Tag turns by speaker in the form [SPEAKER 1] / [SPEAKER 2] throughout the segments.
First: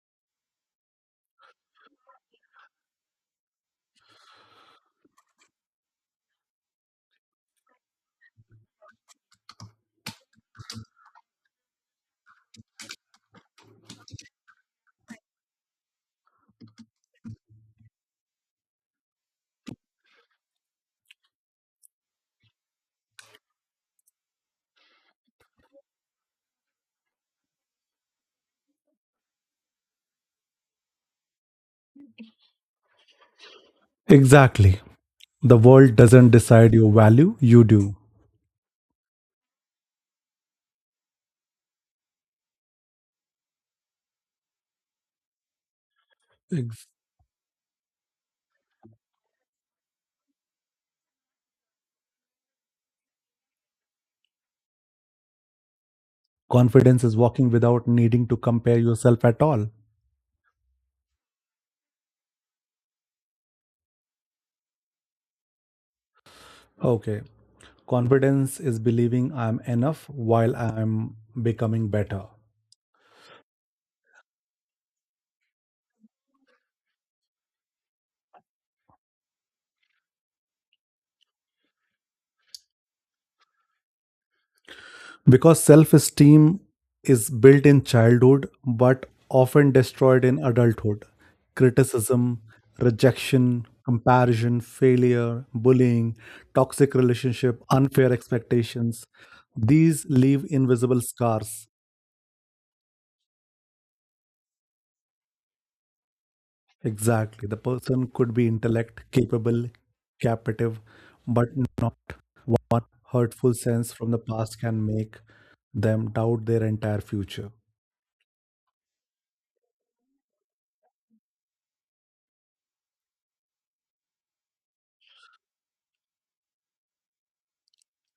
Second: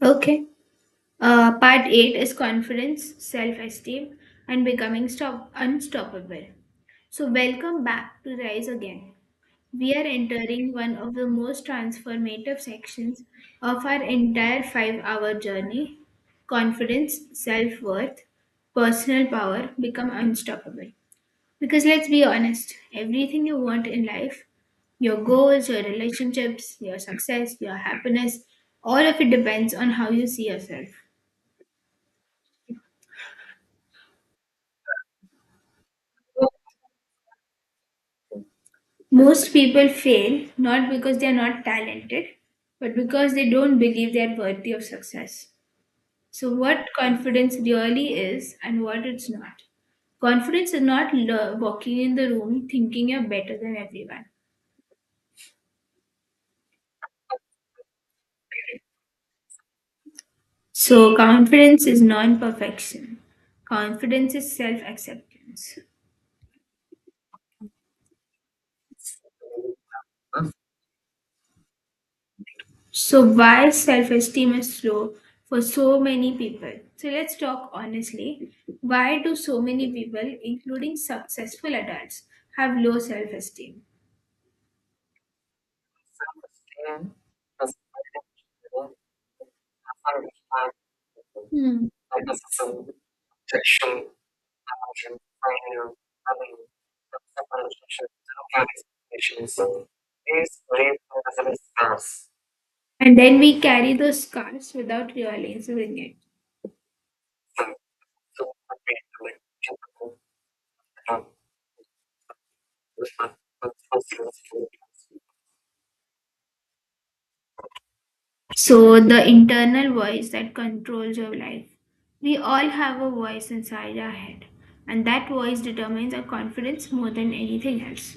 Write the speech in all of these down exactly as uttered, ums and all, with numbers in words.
[SPEAKER 1] Okay. Uh, part eight is confidence, self esteem, and becoming stop- unstoppable. So, welcome back to Rise Again. We are entering one of the most transformative sections of our entire five hour journey: confidence, self worth, personal power, become unstoppable. Because let's be honest, everything you want in life, your goals, your relationships, your success, your happiness, all of it depends on how you see yourself.
[SPEAKER 2] Exactly. The world doesn't decide your value, you do.
[SPEAKER 1] Most people fail not because they are not talented, but because they don't believe they are worthy of success. So,
[SPEAKER 2] Ex-
[SPEAKER 1] what confidence really is and what it's not. Confidence is not lo- walking in the room thinking you're better than everyone.
[SPEAKER 2] Confidence is walking without needing to compare yourself at all.
[SPEAKER 1] So, confidence is non perfection, confidence is self acceptance.
[SPEAKER 2] Okay. Confidence is believing I'm enough while I'm becoming better.
[SPEAKER 1] So, why self esteem is low for so many people? So, let's talk honestly. Why do so many people, including successful adults, have low self esteem?
[SPEAKER 2] Because self esteem is built in childhood but often destroyed in adulthood.
[SPEAKER 1] Hmm.
[SPEAKER 2] Criticism, rejection, comparison, failure, bullying, toxic relationship, unfair expectations. These leave invisible scars.
[SPEAKER 1] And then we carry those scars without realizing it.
[SPEAKER 2] Exactly. The person could be intellect, capable, captive, but not hurtful sense from the past can make them doubt their entire future.
[SPEAKER 1] So, the internal voice that controls your life. We all have a voice inside our head, and that voice determines our confidence more than anything else.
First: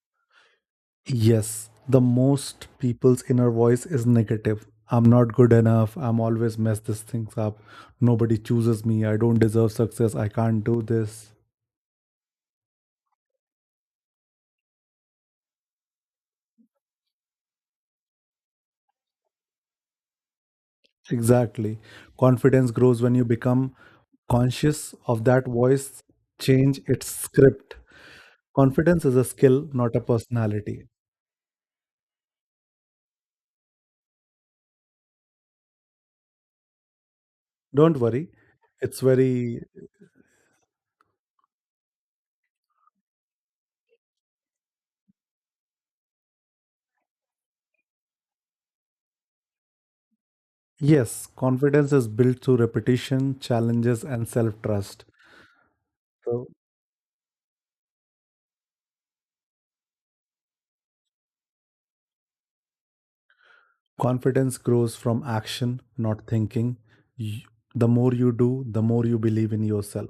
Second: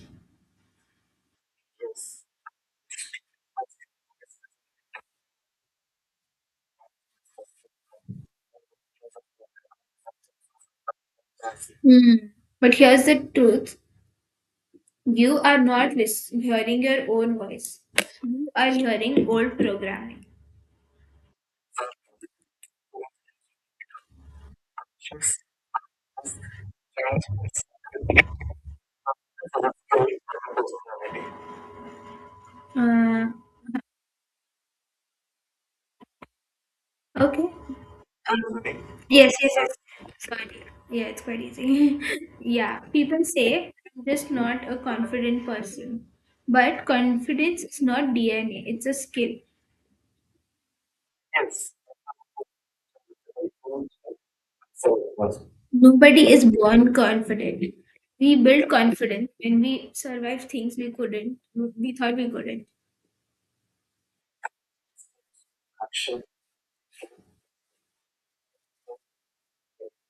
[SPEAKER 2] Yes, the most people's inner voice is negative. I'm not good enough. I'm always mess these things up. Nobody chooses me. I don't deserve success. I can't do this.
[SPEAKER 1] Hmm. But here's the truth: you are not lis- hearing your own voice. You are hearing old programming.
[SPEAKER 2] Exactly. Confidence grows when you become conscious of that voice, change its script. Confidence is a skill, not a personality.
[SPEAKER 1] Uh, okay.
[SPEAKER 2] Don't worry. It's
[SPEAKER 1] Yes, yes,
[SPEAKER 2] very,
[SPEAKER 1] yes. Sorry. Yeah, it's quite easy. Yeah, people say I'm just not a confident person. But confidence is not D N A, it's a skill.
[SPEAKER 2] yes, confidence is built through repetition, challenges, and self trust.
[SPEAKER 1] Nobody is
[SPEAKER 2] So,
[SPEAKER 1] born confident. We build confidence when we survive things we couldn't, we thought we couldn't.
[SPEAKER 2] confidence grows from action, not thinking. Y- The more you do, the more you believe in yourself.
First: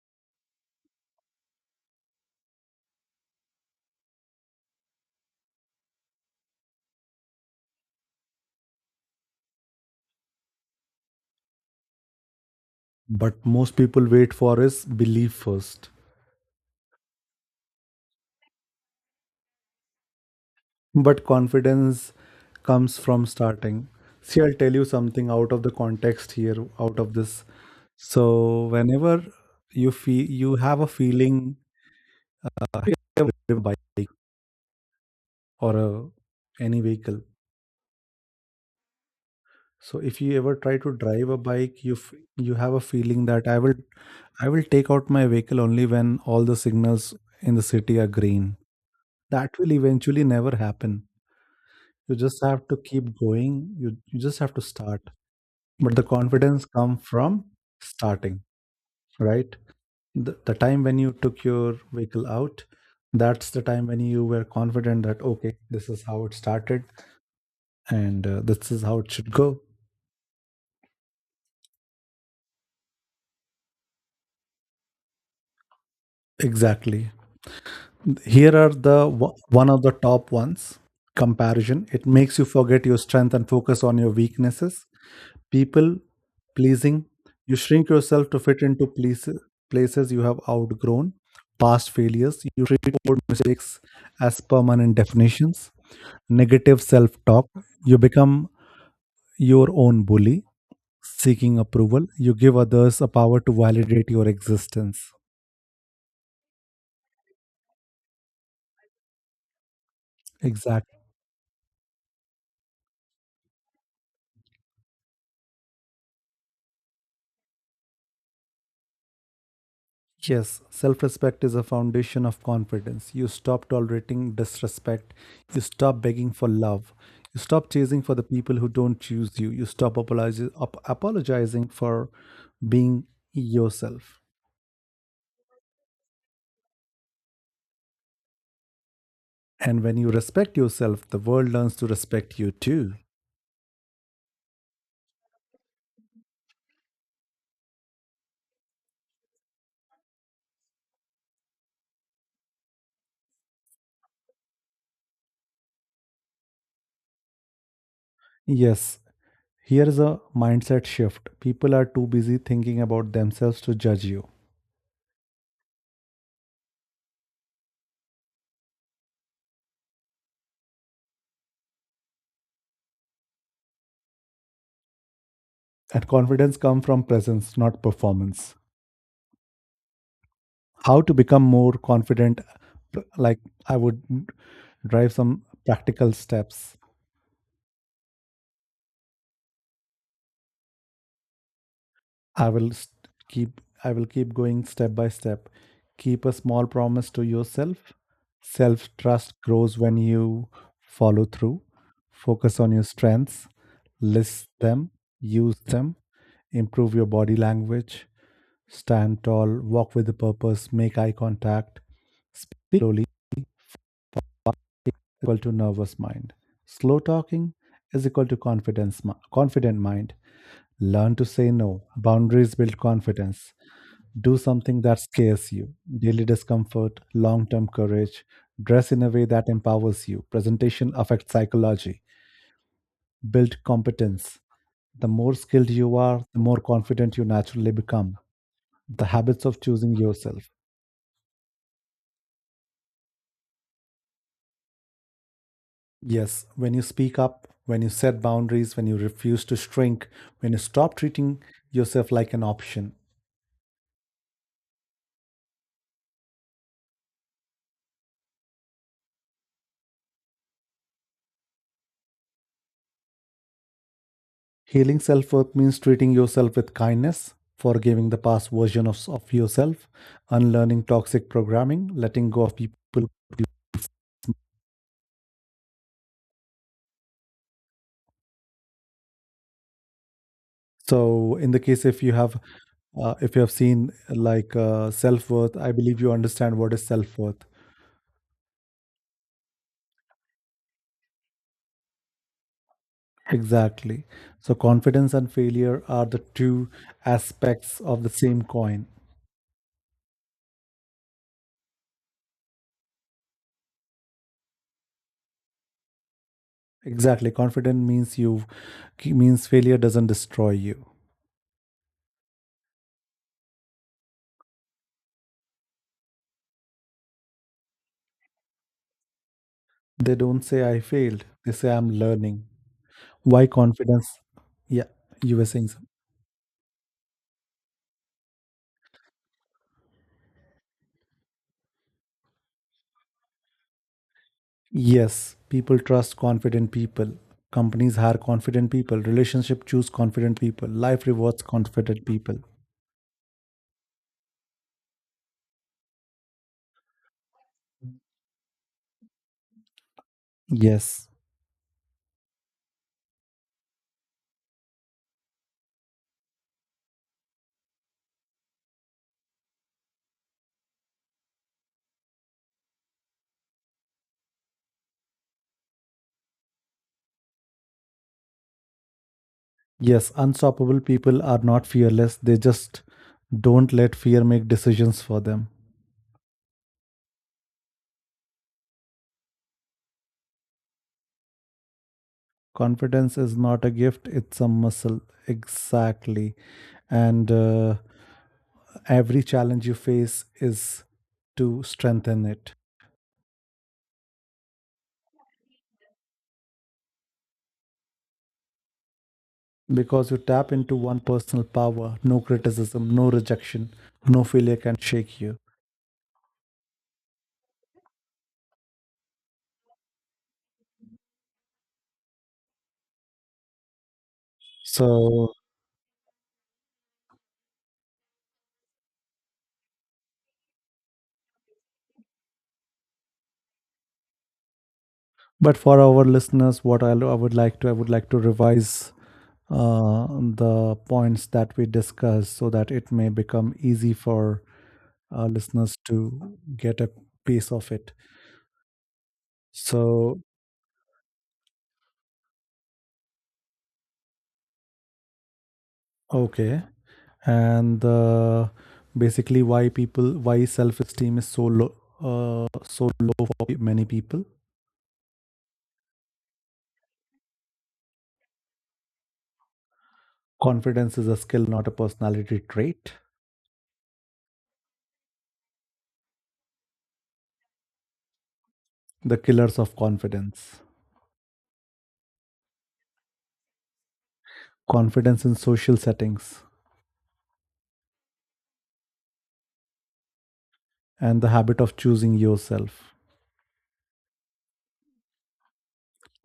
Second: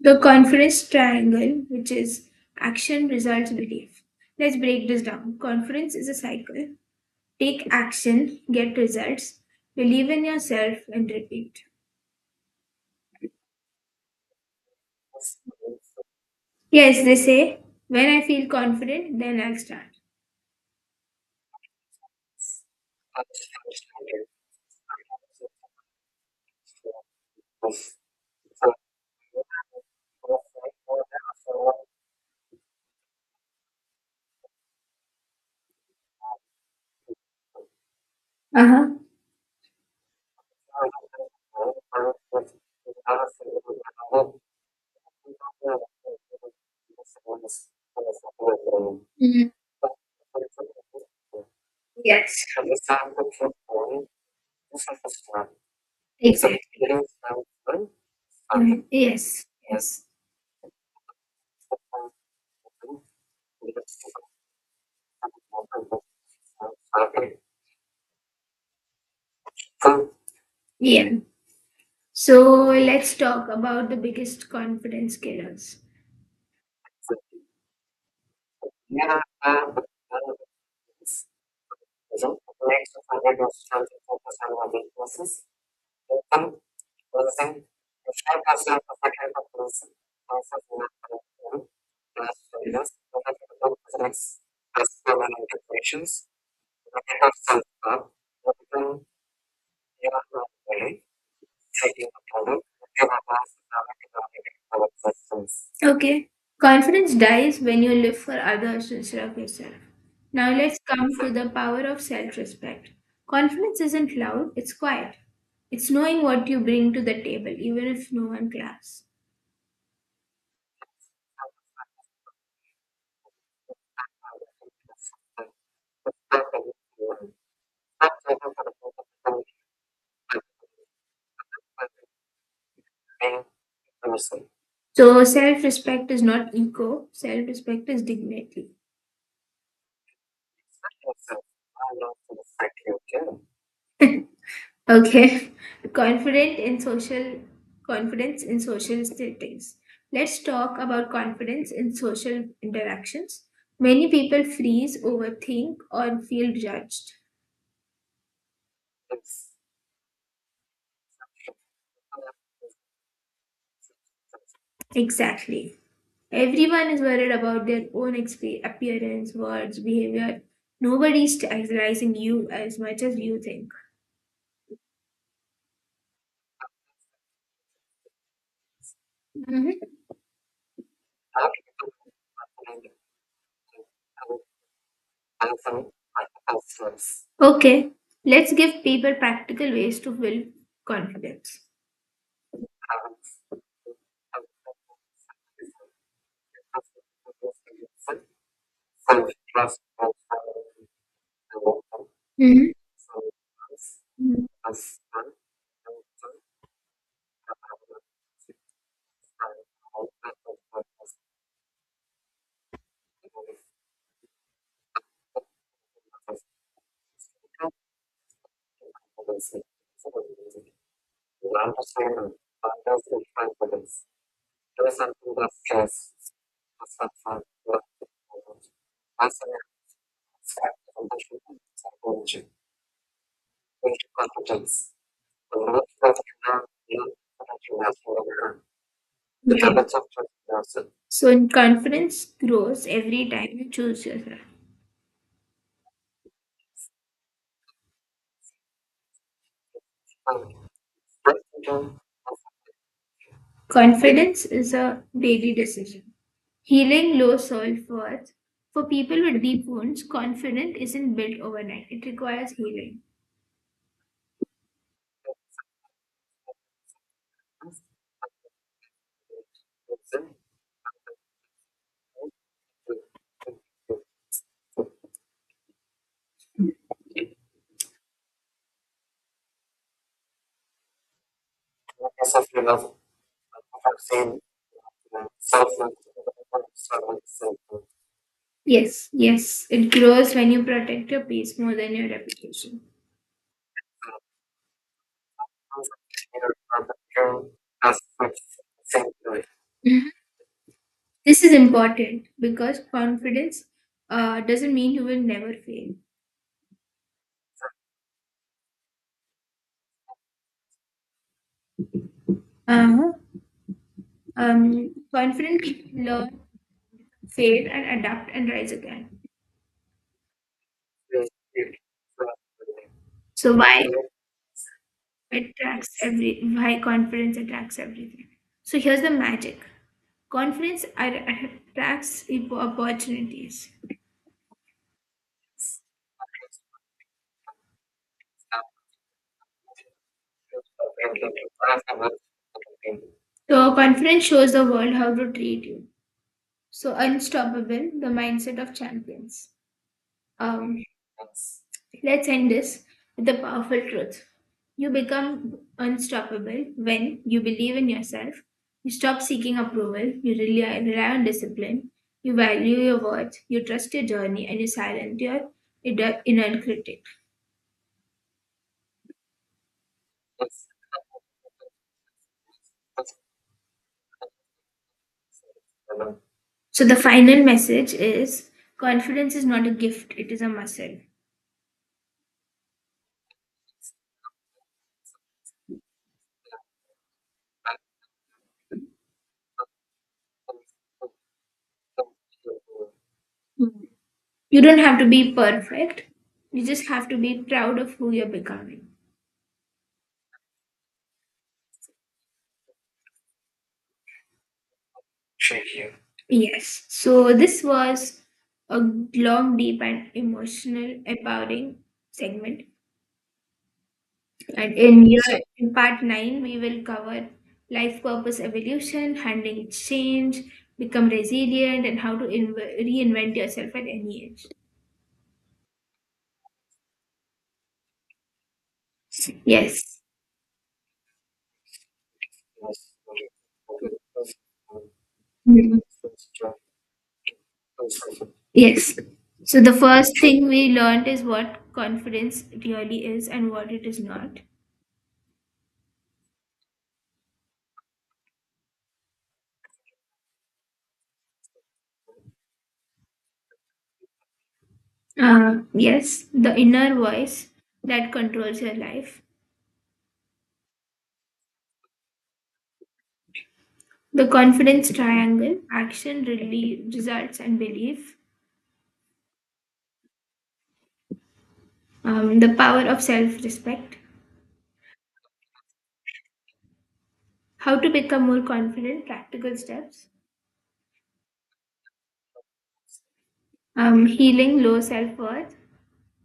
[SPEAKER 1] The conference triangle, which is action, results, belief. Let's break this down. Conference is a cycle. Take action, get results, believe in yourself, and repeat.
[SPEAKER 2] But most people wait for is belief first.
[SPEAKER 1] Yes, they say, when I feel confident, then I'll start.
[SPEAKER 2] But confidence comes from starting. See, I'll tell you something out of the context here, out of this. So, whenever you feel you have a feeling I ever drive a bike or a, any vehicle.
[SPEAKER 1] Uh huh.
[SPEAKER 2] So if you ever try to drive a bike, you f- you have a feeling that I will I will take out my vehicle only when all the signals in the city are green.
[SPEAKER 1] Mm.
[SPEAKER 2] That will eventually never happen. You just
[SPEAKER 1] Yes.
[SPEAKER 2] have to keep going. You you just have to start. But the confidence come from starting,
[SPEAKER 1] Mhm. Yes.
[SPEAKER 2] right? The, the time when you took your vehicle out, that's the time when you were confident that okay, this is how it started and uh, this is how it should go.
[SPEAKER 1] Yeah. So let's talk about the biggest confidence killers.
[SPEAKER 2] Exactly, here are the wo- one of the top ones: comparison, it makes you forget your strength and focus on your weaknesses. People pleasing, you shrink yourself to fit into places, places you have outgrown. Past failures, you treat old mistakes as permanent definitions. Negative self talk, you become your own bully. Seeking approval, you give others a power to validate your existence.
[SPEAKER 1] Okay. Confidence dies when you live for others instead of yourself. Now let's
[SPEAKER 2] Exactly.
[SPEAKER 1] come to the power of self respect. Confidence isn't loud, it's quiet. It's knowing what you bring to the table, even if no one claps.
[SPEAKER 2] Yes, self respect is a foundation of confidence. You stop tolerating disrespect. You stop begging for love. You stop chasing for the people who don't choose you. You stop apologi- ap- apologizing for being yourself.
[SPEAKER 1] So self respect is not ego, self respect is dignity.
[SPEAKER 2] And when you respect yourself, the world learns to respect you too.
[SPEAKER 1] Okay. Confident in social confidence in social settings. Let's talk about confidence in social interactions. Many people freeze, overthink, or feel judged.
[SPEAKER 2] Yes, here is a mindset shift. People are too busy thinking about themselves to judge you.
[SPEAKER 1] Exactly. Everyone is worried about their own exp- appearance, words, behavior. Nobody is idealizing you as much as you think.
[SPEAKER 2] And confidence comes from presence, not performance.
[SPEAKER 1] Mhm.
[SPEAKER 2] How to become more confident, like I would drive some practical steps.
[SPEAKER 1] Okay, let's give people practical ways to build confidence.
[SPEAKER 2] I will s- keep i will keep going step by step. Keep a small promise to yourself, self trust grows when you follow through. Focus on
[SPEAKER 1] Mhm.
[SPEAKER 2] your strengths,
[SPEAKER 1] Mhm.
[SPEAKER 2] list them, use them. Improve your body language, stand tall, walk with a purpose, make eye contact. Speak slowly equal to nervous mind. Slow talking is equal to confidence, mi- confident mind. Learn to say no. Boundaries build confidence. Do something that scares you. Daily discomfort, long term courage. Dress in a way that empowers you. Presentation affects psychology. Build competence. The more skilled you are, the more confident you naturally become. The habits
[SPEAKER 1] The
[SPEAKER 2] of choosing
[SPEAKER 1] Right.
[SPEAKER 2] yourself.
[SPEAKER 1] So, in confidence grows every time you choose yourself.
[SPEAKER 2] Yes, when you speak up, when you set boundaries, when you refuse to shrink, when you stop treating yourself like an option.
[SPEAKER 1] Confidence is a daily decision. Healing low self worth. For people with deep wounds, confidence isn't built overnight, it requires healing.
[SPEAKER 2] Healing self worth means treating yourself with kindness, forgiving the past version of, of yourself, unlearning toxic programming, letting go of people. So, in the case if you have uh, if you have seen like uh, self worth, I believe you understand what is self worth.
[SPEAKER 1] Yes, yes, it grows when you protect your peace more than your reputation.
[SPEAKER 2] Exactly. So, confidence and failure are the two aspects of the same coin.
[SPEAKER 1] Mhm. This is important because confidence uh, doesn't mean you will never fail.
[SPEAKER 2] Exactly. Confident means you means failure doesn't destroy you.
[SPEAKER 1] Uh, um, confident people learn, fail, and adapt and rise again.
[SPEAKER 2] They don't say I failed. They say I'm learning. Why
[SPEAKER 1] So why
[SPEAKER 2] confidence? Yeah, you were
[SPEAKER 1] it
[SPEAKER 2] saying something.
[SPEAKER 1] attracts every why confidence attracts everything. So here's the magic: confidence ar- attracts opportunities.
[SPEAKER 2] Yes, people trust confident people. Companies hire confident people. Relationship choose confident people. Life rewards confident people.
[SPEAKER 1] So confidence shows the world how to treat you. So, unstoppable, the mindset of champions. Um,
[SPEAKER 2] Yes.
[SPEAKER 1] let's end this with the powerful truth. You become unstoppable when you believe in yourself, you stop seeking approval, you rely, rely on discipline, you value your worth, you trust your journey, and you silence your inner inner critic.
[SPEAKER 2] Yes, unstoppable people are not fearless. They just don't let fear make decisions for them.
[SPEAKER 1] So, the final message is confidence is not a gift, it is a muscle.
[SPEAKER 2] Confidence is not a gift, it's a muscle. Exactly. And uh, every challenge you face is to strengthen it
[SPEAKER 1] You don't have to be perfect, you just have to be proud of who you're becoming.
[SPEAKER 2] because you tap into one personal power. No criticism, no rejection, no failure can shake you.
[SPEAKER 1] Yes. So this was a long, deep, and emotional, empowering segment. And in year
[SPEAKER 2] So
[SPEAKER 1] So, in part nine, we will cover life purpose evolution, handling change, become resilient, and how to inv- reinvent yourself at any age.
[SPEAKER 2] but for our listeners what i, I would like to i would like to revise
[SPEAKER 1] Yes.
[SPEAKER 2] uh, the points that we discussed so that it may become easy for our listeners
[SPEAKER 1] Mhm.
[SPEAKER 2] to get a piece of it.
[SPEAKER 1] Yes. So the
[SPEAKER 2] So,
[SPEAKER 1] first thing we learned is what confidence really is and what it is not.
[SPEAKER 2] okay. And uh, basically why people why self-esteem is so low uh, so low for pe- many people.
[SPEAKER 1] Uh, yes, the inner voice that controls your life.
[SPEAKER 2] Confidence is a skill, not a personality trait.
[SPEAKER 1] The confidence triangle: action, really, results, and belief.
[SPEAKER 2] The killers of confidence.
[SPEAKER 1] Um, the power of self respect.
[SPEAKER 2] Confidence in social settings,
[SPEAKER 1] How to become more confident, practical steps.
[SPEAKER 2] and the habit of choosing yourself.
[SPEAKER 1] Um, healing low self worth.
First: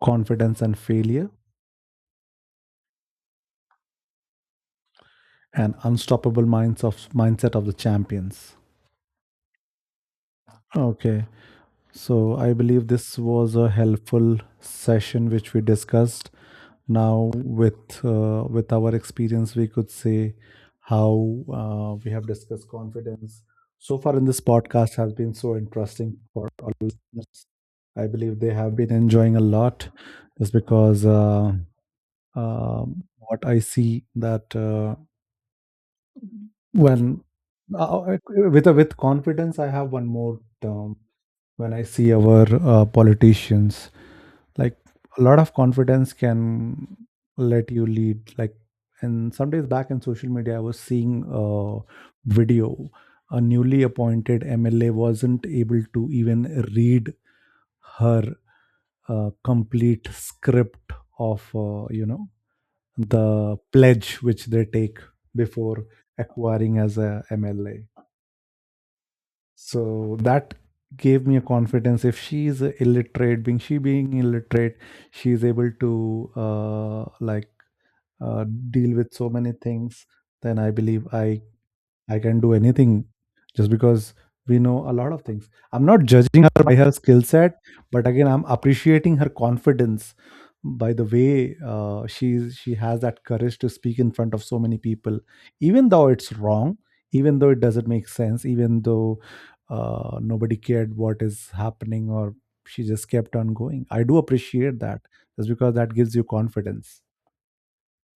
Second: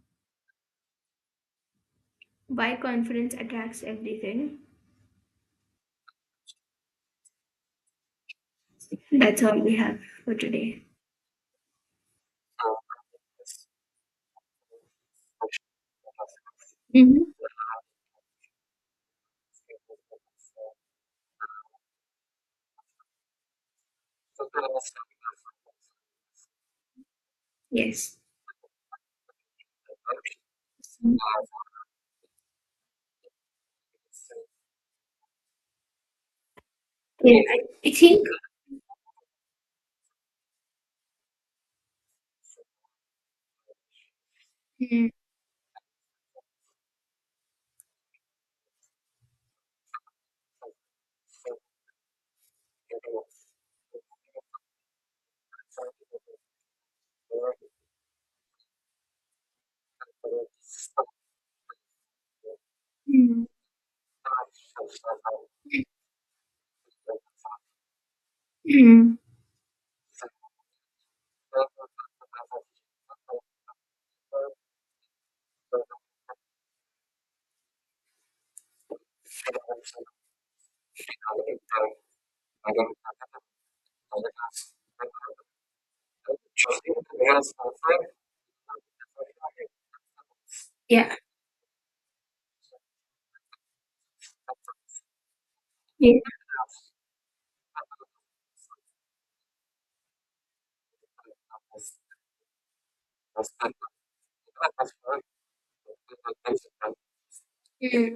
[SPEAKER 2] Confidence and failure,
[SPEAKER 1] Why confidence attracts everything.
[SPEAKER 2] and unstoppable minds of mindset of the champions.
[SPEAKER 1] That's all we have for today.
[SPEAKER 2] Okay. So I believe this was a helpful session which we discussed.
[SPEAKER 1] Mm-hmm.
[SPEAKER 2] Now with uh, with our experience, we could say how uh, we have discussed confidence. So far in this podcast has been so interesting for all listeners. I
[SPEAKER 1] Yes.
[SPEAKER 2] believe they have been enjoying a lot, just because uh, um what I see that uh, when
[SPEAKER 1] Yeah, I, I
[SPEAKER 2] uh,
[SPEAKER 1] think.
[SPEAKER 2] with with confidence, I have one more term when I see our uh, politicians. Like a lot of confidence can let you lead. Like, and some days back in social media, I was seeing a video. A newly appointed M L A wasn't able to even read her uh, complete script of uh, you know
[SPEAKER 1] Mm-hmm.
[SPEAKER 2] the pledge which they take before acquiring as a M L A,
[SPEAKER 1] Mm, mm,
[SPEAKER 2] so that gave me a confidence. If she's a illiterate being, she being illiterate, she's able to uh, like uh, deal with so many things, then I believe I I can do anything, just because we know a lot of things. I'm not judging her by her skill set, but again, I'm appreciating her confidence by the
[SPEAKER 1] yeah.
[SPEAKER 2] way uh, she's she has that courage to speak in front of so many people, even though it's wrong, even though it doesn't make sense, even though uh, nobody cared what is happening, or she just kept on going. I do appreciate that just because that gives you confidence.
[SPEAKER 1] Mm-hmm.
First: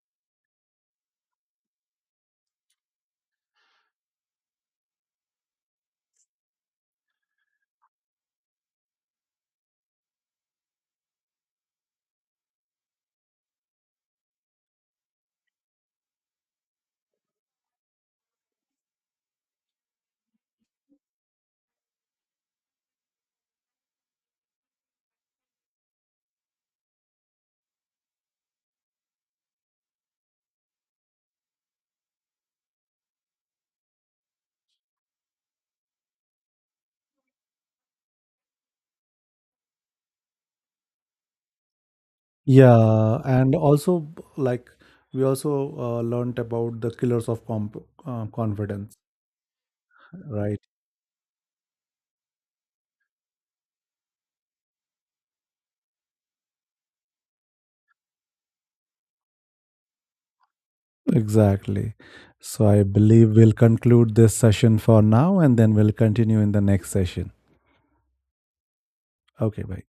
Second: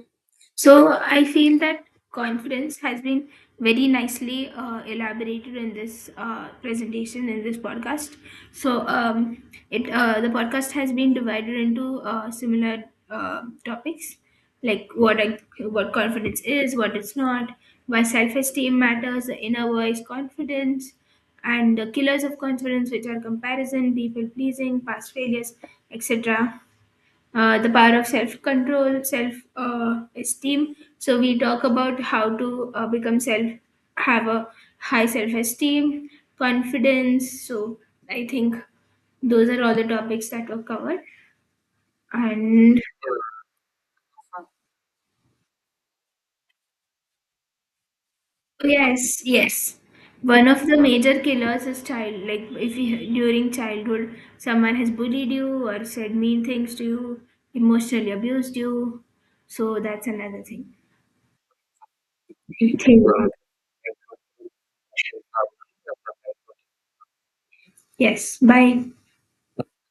[SPEAKER 1] So I feel that confidence has been very nicely uh, elaborated in this uh, presentation, in this podcast. So um, it uh, the podcast has been divided into uh, similar uh, topics, like what I, what confidence is, what it's not, why self-esteem matters, the inner voice, confidence, and the killers of confidence, which are comparison, people pleasing, past failures, etc. Uh, the power of self control, self uh, esteem. So we talk about how to uh, become self, have a high self esteem, confidence. So I think those are all the topics that were covered. And
[SPEAKER 2] Yeah, and also like we also uh, learned about the killers of comp uh, confidence,
[SPEAKER 1] yes, yes, one
[SPEAKER 2] right?
[SPEAKER 1] of the major killers is child. Like if you, during childhood someone has bullied you or said mean things to you, emotionally abused you. So that's another thing.
[SPEAKER 2] Exactly. So I
[SPEAKER 1] Thank you.
[SPEAKER 2] believe we'll conclude this session for now and then we'll continue in the next session.
[SPEAKER 1] Yes. Bye.
[SPEAKER 2] Okay, bye.